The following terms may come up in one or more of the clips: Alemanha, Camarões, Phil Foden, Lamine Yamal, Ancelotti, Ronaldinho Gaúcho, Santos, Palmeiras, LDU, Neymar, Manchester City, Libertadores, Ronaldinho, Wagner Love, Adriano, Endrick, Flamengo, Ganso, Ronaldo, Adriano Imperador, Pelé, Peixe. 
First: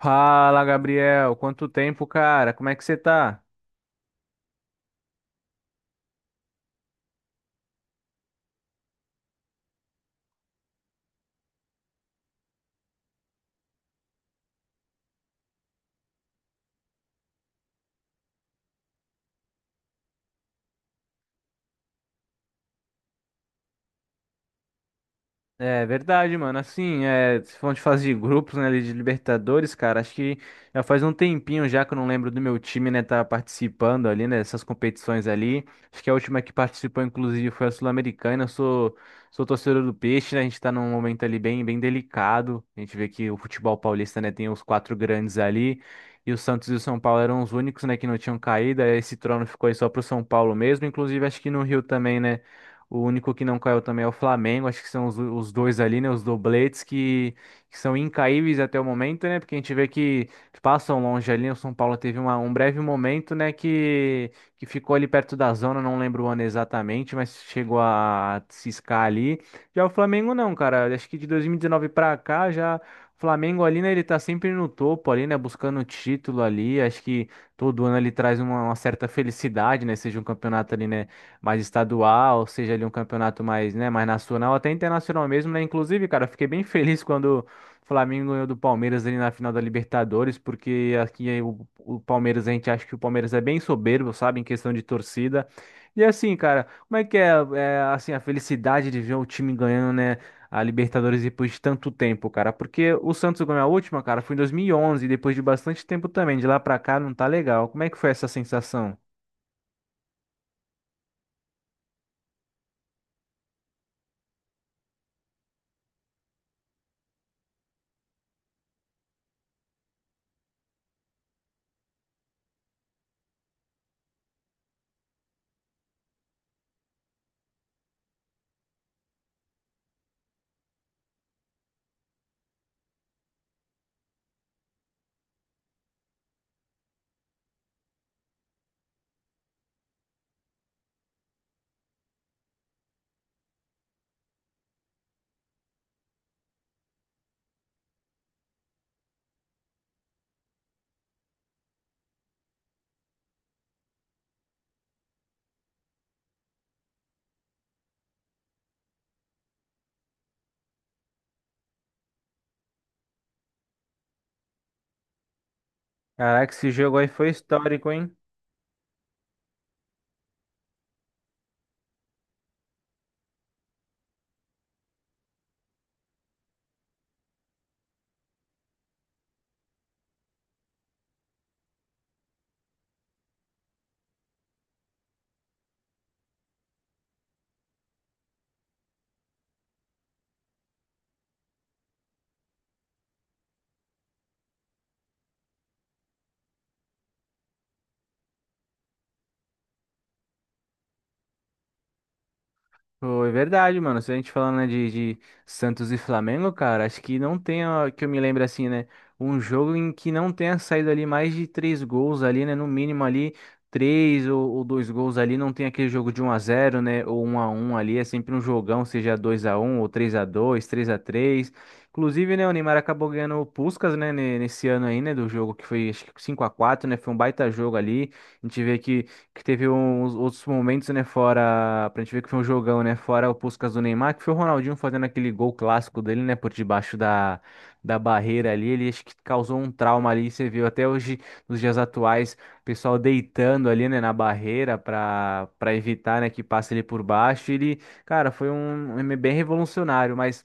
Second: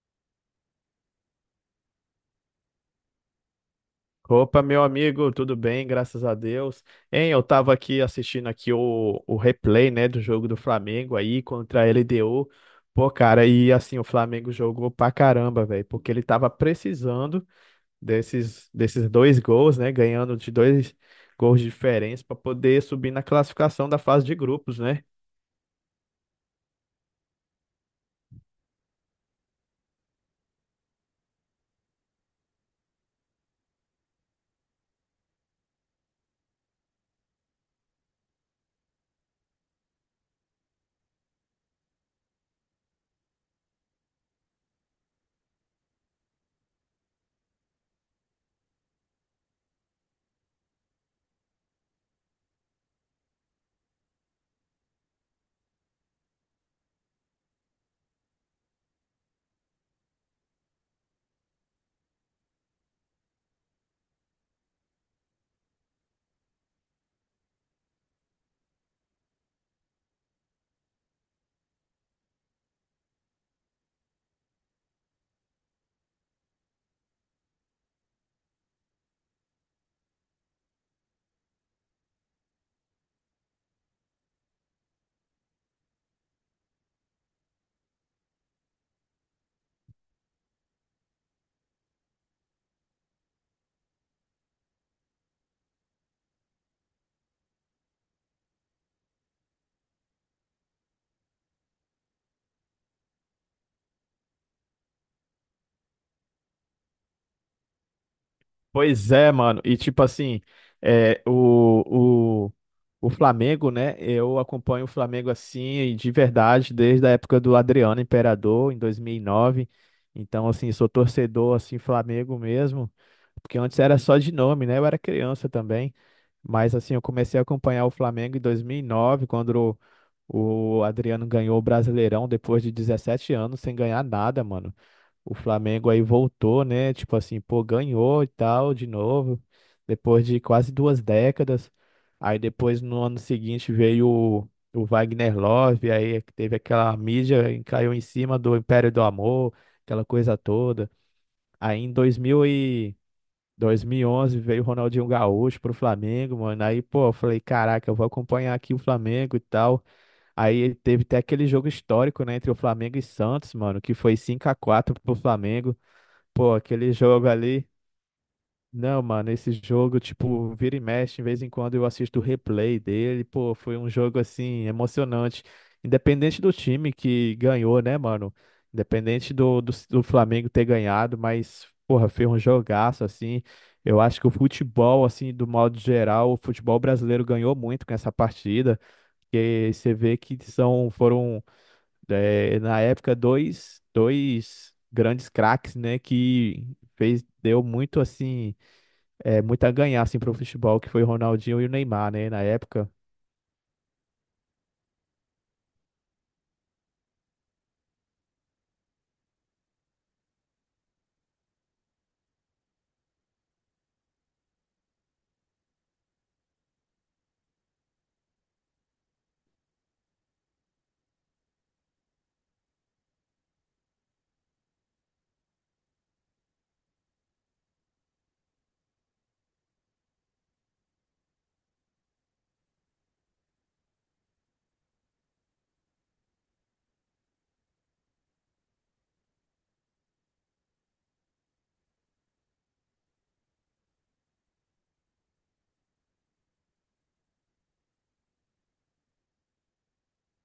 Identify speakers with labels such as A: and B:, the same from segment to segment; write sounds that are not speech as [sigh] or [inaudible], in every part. A: Fala, Gabriel. Quanto tempo, cara? Como é que você tá?
B: Opa, meu amigo, tudo bem? Graças a Deus. Hein, eu tava aqui assistindo aqui o replay, né, do jogo do Flamengo aí contra a LDU. Pô, cara, e assim, o Flamengo jogou pra caramba, velho, porque ele tava precisando desses dois gols, né, ganhando de dois gols de diferença pra poder subir na classificação da fase de grupos, né?
A: É verdade, mano. Assim, é, se for de fase de grupos, né, ali de Libertadores, cara, acho que já faz um tempinho já que eu não lembro do meu time, né, tá participando ali, né, dessas competições ali. Acho que a última que participou, inclusive, foi a Sul-Americana. Eu sou torcedor do Peixe, né, a gente tá num momento ali bem, bem delicado. A gente vê que o futebol paulista, né, tem os quatro grandes ali, e o Santos e o São Paulo eram os únicos, né, que não tinham caído. Aí, esse trono ficou aí só pro São Paulo mesmo, inclusive acho que no Rio também, né, o único que não caiu também é o Flamengo. Acho que são os dois ali, né? Os dobletes que são incaíveis até o momento, né? Porque a gente vê que passam longe ali, né. O São Paulo teve um breve momento, né? Que ficou ali perto da zona, não lembro o ano exatamente, mas chegou a ciscar ali. Já o Flamengo não, cara. Acho que de 2019 pra cá já. O Flamengo ali, né, ele tá sempre no topo ali, né, buscando o título ali, acho que todo ano ele traz uma certa felicidade, né, seja um campeonato ali, né, mais estadual, seja ali um campeonato mais, né, mais nacional, até internacional mesmo, né? Inclusive, cara, eu fiquei bem [laughs] feliz quando o Flamengo ganhou do Palmeiras ali na final da Libertadores, porque aqui o Palmeiras, a gente acha que o Palmeiras é bem soberbo, sabe, em questão de torcida. E assim, cara, como é que é, assim, a felicidade de ver o time ganhando, né? A Libertadores depois de tanto tempo, cara. Porque o Santos ganhou a última, cara, foi em 2011, e onze, depois de bastante tempo também. De lá pra cá não tá legal. Como é que foi essa sensação?
B: Pois é, mano. E tipo assim, é, o, o, o Flamengo, né? Eu acompanho o Flamengo assim, de verdade, desde a época do Adriano Imperador, em 2009. Então, assim, sou torcedor, assim, Flamengo mesmo. Porque antes era só de nome, né? Eu era criança também. Mas, assim, eu comecei a acompanhar o Flamengo em 2009 quando o Adriano ganhou o Brasileirão, depois de 17 anos, sem ganhar nada, mano. O Flamengo aí voltou, né? Tipo assim, pô, ganhou e tal, de novo, depois de quase duas décadas. Aí depois, no ano seguinte, veio o Wagner Love, aí teve aquela mídia, e caiu em cima do Império do Amor, aquela coisa toda. Aí em 2011 veio o Ronaldinho Gaúcho pro Flamengo, mano. Aí, pô, eu falei, caraca, eu vou acompanhar aqui o Flamengo e tal. Aí teve até aquele jogo histórico, né, entre o Flamengo e Santos, mano, que foi 5-4 pro Flamengo.
A: Caraca,
B: Pô,
A: esse
B: aquele
A: jogo aí
B: jogo
A: foi
B: ali.
A: histórico, hein?
B: Não, mano, esse jogo, tipo, vira e mexe, de vez em quando eu assisto o replay dele. Pô, foi um jogo, assim, emocionante. Independente do time que ganhou, né, mano? Independente do Flamengo ter ganhado, mas, porra, foi um jogaço, assim. Eu acho que o futebol, assim, do modo geral, o futebol brasileiro ganhou muito com essa partida. E você vê que foram é, na época, dois grandes craques, né, que deu muito, assim, muito a ganhar, assim, pro futebol, que foi o Ronaldinho e o Neymar, né, na época.
A: Foi verdade, mano. Se a gente falando, né, de Santos e Flamengo, cara, acho que não tem, ó, que eu me lembro assim, né? Um jogo em que não tenha saído ali mais de três gols ali, né? No mínimo ali, três ou dois gols ali. Não tem aquele jogo de um a zero, né? Ou um a um ali. É sempre um jogão, seja 2 a um ou 3 a 2, 3 a 3. Inclusive, né, o Neymar acabou ganhando o Puskás, né, nesse ano aí, né, do jogo que foi, acho que 5 a quatro, né? Foi um baita jogo ali. A gente vê que teve uns outros momentos, né, fora, pra gente ver que foi um jogão, né, fora o Puskás do Neymar, que foi o Ronaldinho fazendo aquele gol clássico dele, né, por debaixo da barreira ali, ele acho que causou um trauma ali, você viu até hoje, nos dias atuais, o pessoal deitando ali, né, na barreira pra evitar, né, que passe ele por baixo, ele, cara, foi um bem revolucionário, mas...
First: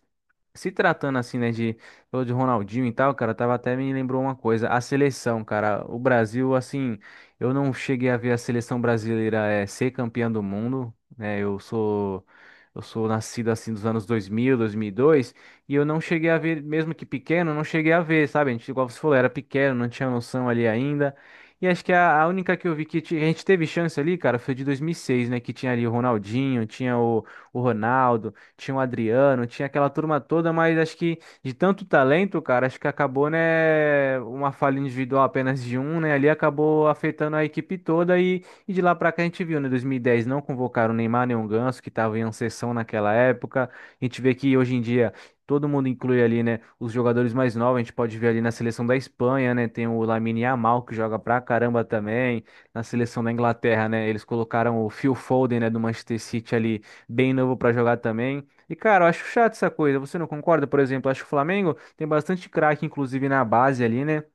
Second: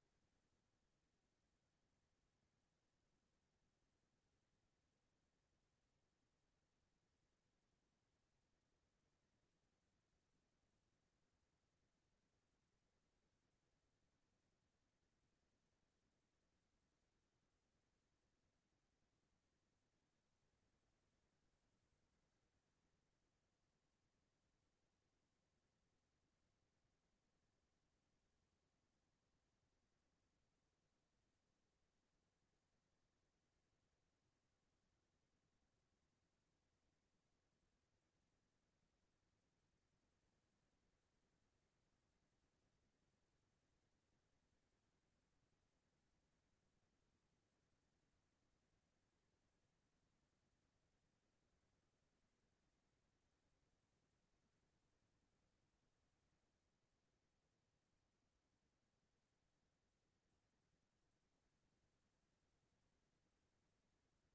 A: Se tratando assim, né, falou de Ronaldinho e tal, cara, tava até me lembrou uma coisa, a seleção, cara, o Brasil, assim, eu não cheguei a ver a seleção brasileira ser campeã do mundo, né? Eu sou nascido assim dos anos 2000, 2002, e dois, e eu não cheguei a ver, mesmo que pequeno, eu não cheguei a ver, sabe? A gente, igual você falou, era pequeno, não tinha noção ali ainda. E acho que a única que eu vi que a gente teve chance ali, cara, foi de 2006, né? Que tinha ali o Ronaldinho, tinha o Ronaldo, tinha o Adriano, tinha aquela turma toda, mas acho que de tanto talento, cara, acho que acabou, né, uma falha individual apenas de um, né, ali acabou afetando a equipe toda e de lá pra cá a gente viu, né, 2010 não convocaram o Neymar nem o Ganso, que estavam em ascensão naquela época, a gente vê que hoje em dia todo mundo inclui ali, né, os jogadores mais novos, a gente pode ver ali na seleção da Espanha, né, tem o Lamine Yamal, que joga pra caramba também, na seleção da Inglaterra, né, eles colocaram o Phil Foden, né, do Manchester City ali, bem novo pra jogar também, e, cara, eu acho chato essa coisa. Você não concorda? Por exemplo, eu acho que o Flamengo tem bastante craque, inclusive na base ali, né? O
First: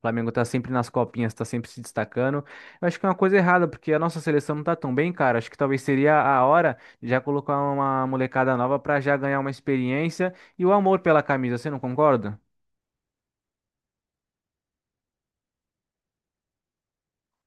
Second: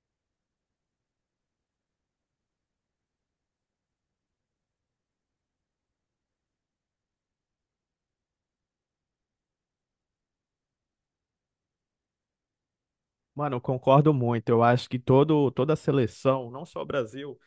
A: Flamengo tá sempre nas copinhas, tá sempre se destacando. Eu acho que é uma coisa errada, porque a nossa seleção não tá tão bem, cara. Acho que talvez seria a hora de já colocar uma molecada nova pra já ganhar uma experiência e o amor pela camisa. Você não concorda?
B: Mano, eu concordo muito. Eu acho que toda a seleção, não só o Brasil,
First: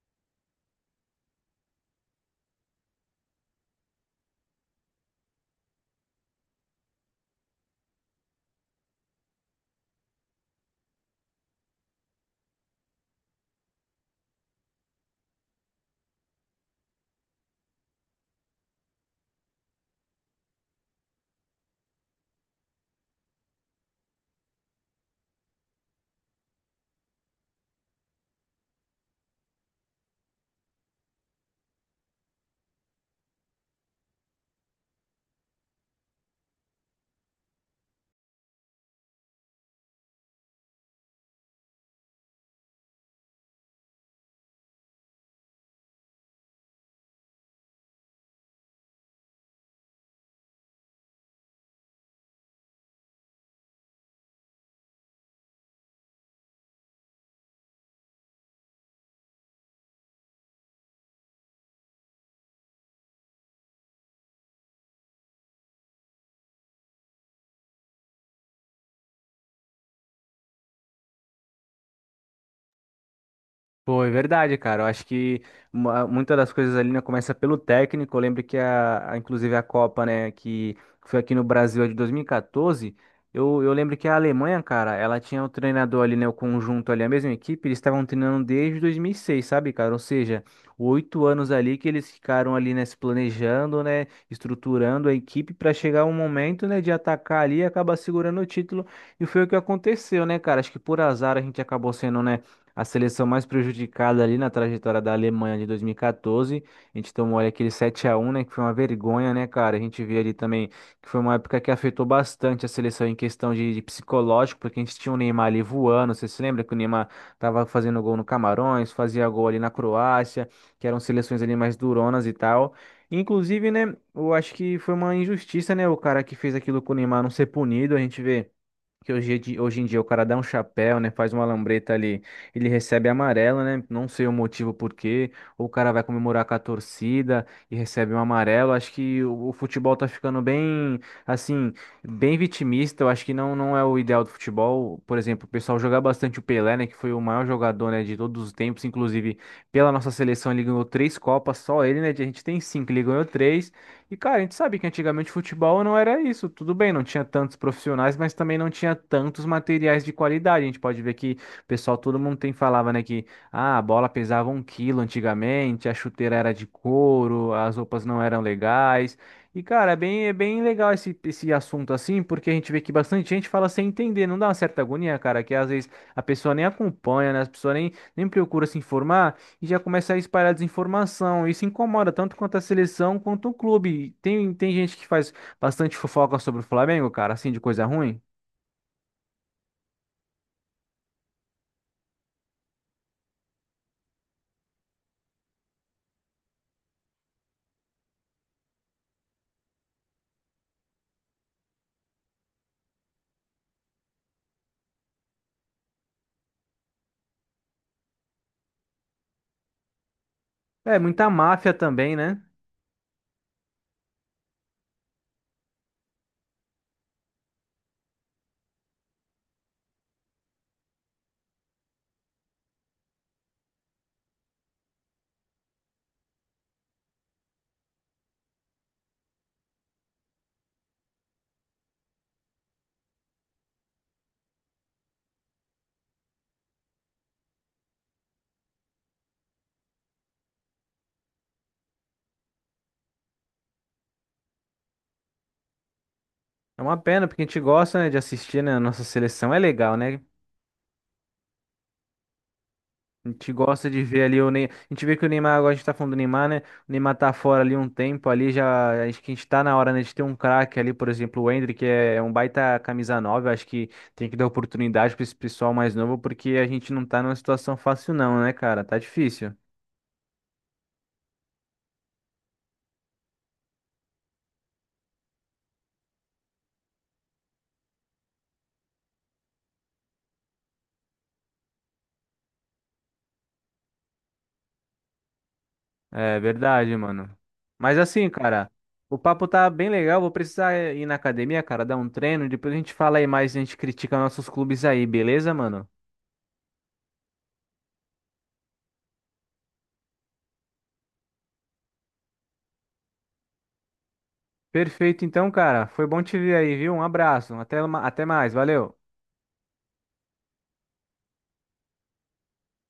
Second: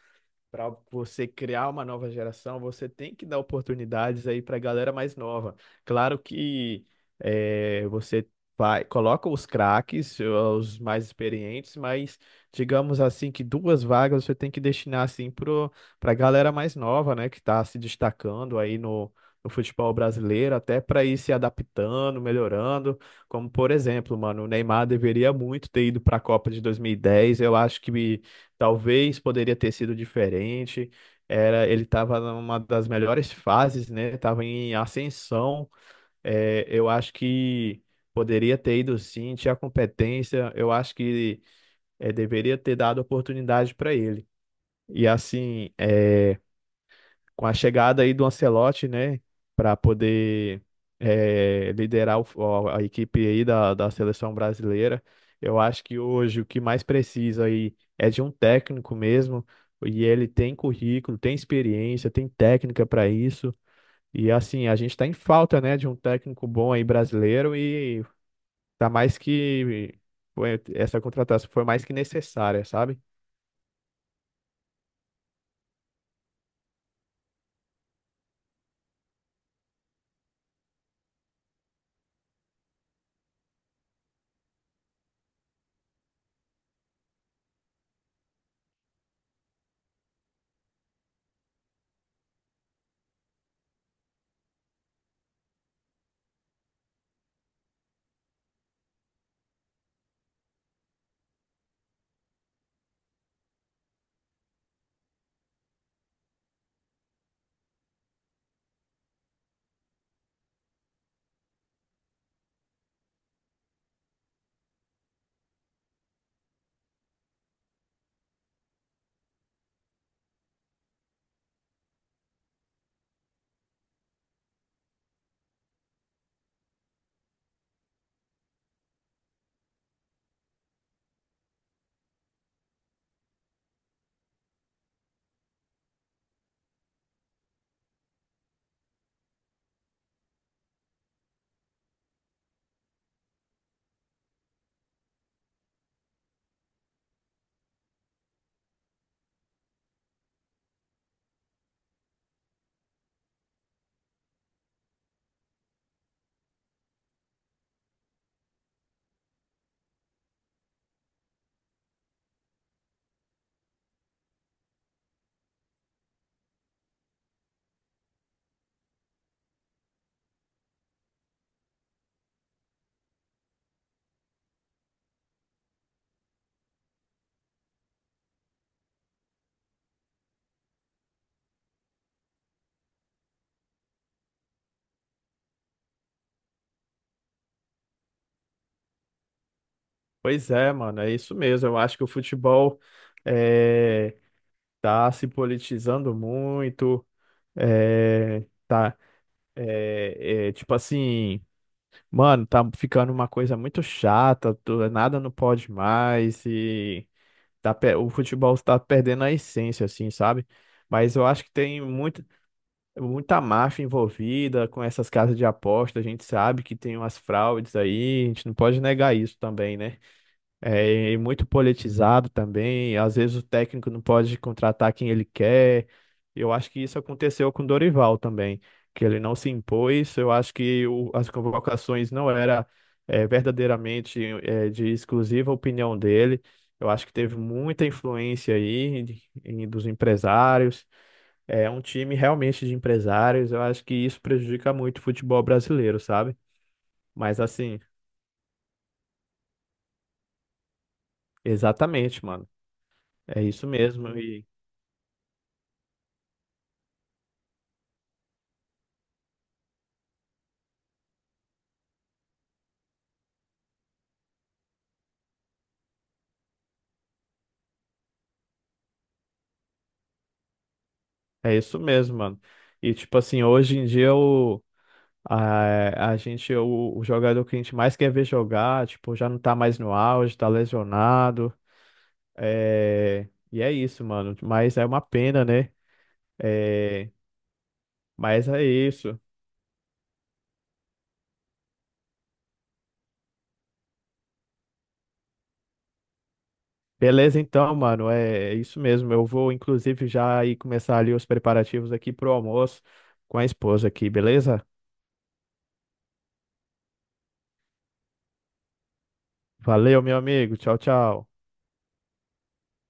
B: para você criar uma nova geração, você tem que dar oportunidades aí para a galera mais nova. Claro que você vai, coloca os craques, os mais experientes, mas digamos assim que duas vagas você tem que destinar assim para a galera mais nova, né, que está se destacando aí No futebol brasileiro, até para ir se adaptando, melhorando. Como, por exemplo, mano, o Neymar deveria muito ter ido para a Copa de 2010. Eu acho que talvez poderia ter sido diferente. Era, ele estava numa das melhores fases, né? Estava em ascensão. É, eu acho que poderia ter ido sim, tinha competência. Eu acho que deveria ter dado oportunidade para ele. E assim, é, com a chegada aí do Ancelotti, né, para poder liderar o a equipe aí da seleção brasileira, eu acho que hoje o que mais precisa aí é de um técnico mesmo, e ele tem currículo, tem experiência, tem técnica para isso, e assim, a gente está em falta, né, de um técnico bom aí brasileiro, e tá mais que, essa contratação foi mais que necessária, sabe?
A: Pô, é verdade, cara. Eu acho que muitas das coisas ali, né, começa pelo técnico. Eu lembro que inclusive a Copa, né, que foi aqui no Brasil a de 2014, eu lembro que a Alemanha, cara, ela tinha o treinador ali, né, o conjunto ali, a mesma equipe, eles estavam treinando desde 2006 sabe, cara? Ou seja, 8 anos ali que eles ficaram ali, né, se planejando, né, estruturando a equipe para chegar um momento, né, de atacar ali e acabar segurando o título. E foi o que aconteceu, né, cara? Acho que por azar a gente acabou sendo, né, a seleção mais prejudicada ali na trajetória da Alemanha de 2014. A gente tomou ali aquele 7-1, né? Que foi uma vergonha, né, cara? A gente vê ali também que foi uma época que afetou bastante a seleção em questão de, psicológico, porque a gente tinha o Neymar ali voando. Você se lembra que o Neymar tava fazendo gol no Camarões, fazia gol ali na Croácia, que eram seleções ali mais duronas e tal. Inclusive, né, eu acho que foi uma injustiça, né, o cara que fez aquilo com o Neymar não ser punido. A gente vê. Que hoje, hoje em dia o cara dá um chapéu, né? Faz uma lambreta ali, ele recebe amarelo, né? Não sei o motivo por quê. Ou o cara vai comemorar com a torcida e recebe um amarelo. Acho que o futebol tá ficando bem, assim, bem vitimista. Eu acho que não, não é o ideal do futebol. Por exemplo, o pessoal jogar bastante o Pelé, né? Que foi o maior jogador, né, de todos os tempos. Inclusive, pela nossa seleção, ele ganhou três Copas, só ele, né? A gente tem cinco, ele ganhou três. E, cara, a gente sabe que antigamente futebol não era isso. Tudo bem, não tinha tantos profissionais, mas também não tinha tantos materiais de qualidade. A gente pode ver que pessoal, todo mundo tem falava, né, que ah, a bola pesava um quilo antigamente, a chuteira era de couro, as roupas não eram legais. E, cara, é bem legal esse assunto assim, porque a gente vê que bastante gente fala sem entender, não dá uma certa agonia, cara, que às vezes a pessoa nem acompanha, né? A pessoa nem procura se informar e já começa a espalhar desinformação. Isso incomoda tanto quanto a seleção quanto o clube. Tem gente que faz bastante fofoca sobre o Flamengo, cara, assim, de coisa ruim.
B: Pois é, mano, é isso mesmo, eu acho que o futebol... eh, tá se politizando muito, é, tá, tipo assim, mano, tá ficando uma coisa muito chata, nada não pode mais e o futebol tá perdendo a essência, assim, sabe?
A: É,
B: Mas eu
A: muita
B: acho que
A: máfia também, né?
B: muita máfia envolvida com essas casas de aposta, a gente sabe que tem umas fraudes aí, a gente não pode negar isso também, né? É, e muito politizado também. Às vezes o técnico não pode contratar quem ele quer. Eu acho que isso aconteceu com o Dorival também, que ele não se impôs. Eu acho que as convocações não era verdadeiramente de exclusiva opinião dele. Eu acho que teve muita influência dos empresários. É um time realmente de empresários. Eu acho que isso prejudica muito o futebol brasileiro, sabe?
A: É uma pena,
B: Mas
A: porque a gente
B: assim,
A: gosta, né, de assistir, né, a nossa seleção. É legal, né?
B: exatamente, mano.
A: A
B: É
A: gente
B: isso
A: gosta de
B: mesmo.
A: ver ali o Neymar. A gente vê que o Neymar, agora a gente tá falando do Neymar, né? O Neymar tá fora ali um tempo ali, já. Acho que a gente tá na hora, né, de ter um craque ali, por exemplo, o Endrick, que é um baita camisa 9. Eu acho que tem que dar oportunidade pra esse pessoal mais novo, porque a gente não tá numa situação fácil, não, né, cara? Tá difícil.
B: É isso mesmo, mano. E tipo assim, hoje em dia a gente, o jogador que a gente mais quer ver jogar, tipo, já não tá mais no auge, tá lesionado. É, e é isso, mano. Mas é uma pena, né?
A: É verdade,
B: É,
A: mano. Mas assim,
B: mas é
A: cara, o
B: isso.
A: papo tá bem legal. Vou precisar ir na academia, cara, dar um treino. Depois a gente fala aí mais, a gente critica nossos clubes aí, beleza, mano?
B: Beleza, então, mano. É, é isso mesmo. Eu vou, inclusive, já ir começar ali os preparativos aqui pro almoço com a esposa aqui, beleza?
A: Perfeito, então, cara. Foi bom te ver aí, viu? Um abraço. Até, até mais. Valeu.
B: Valeu, meu amigo. Tchau, tchau.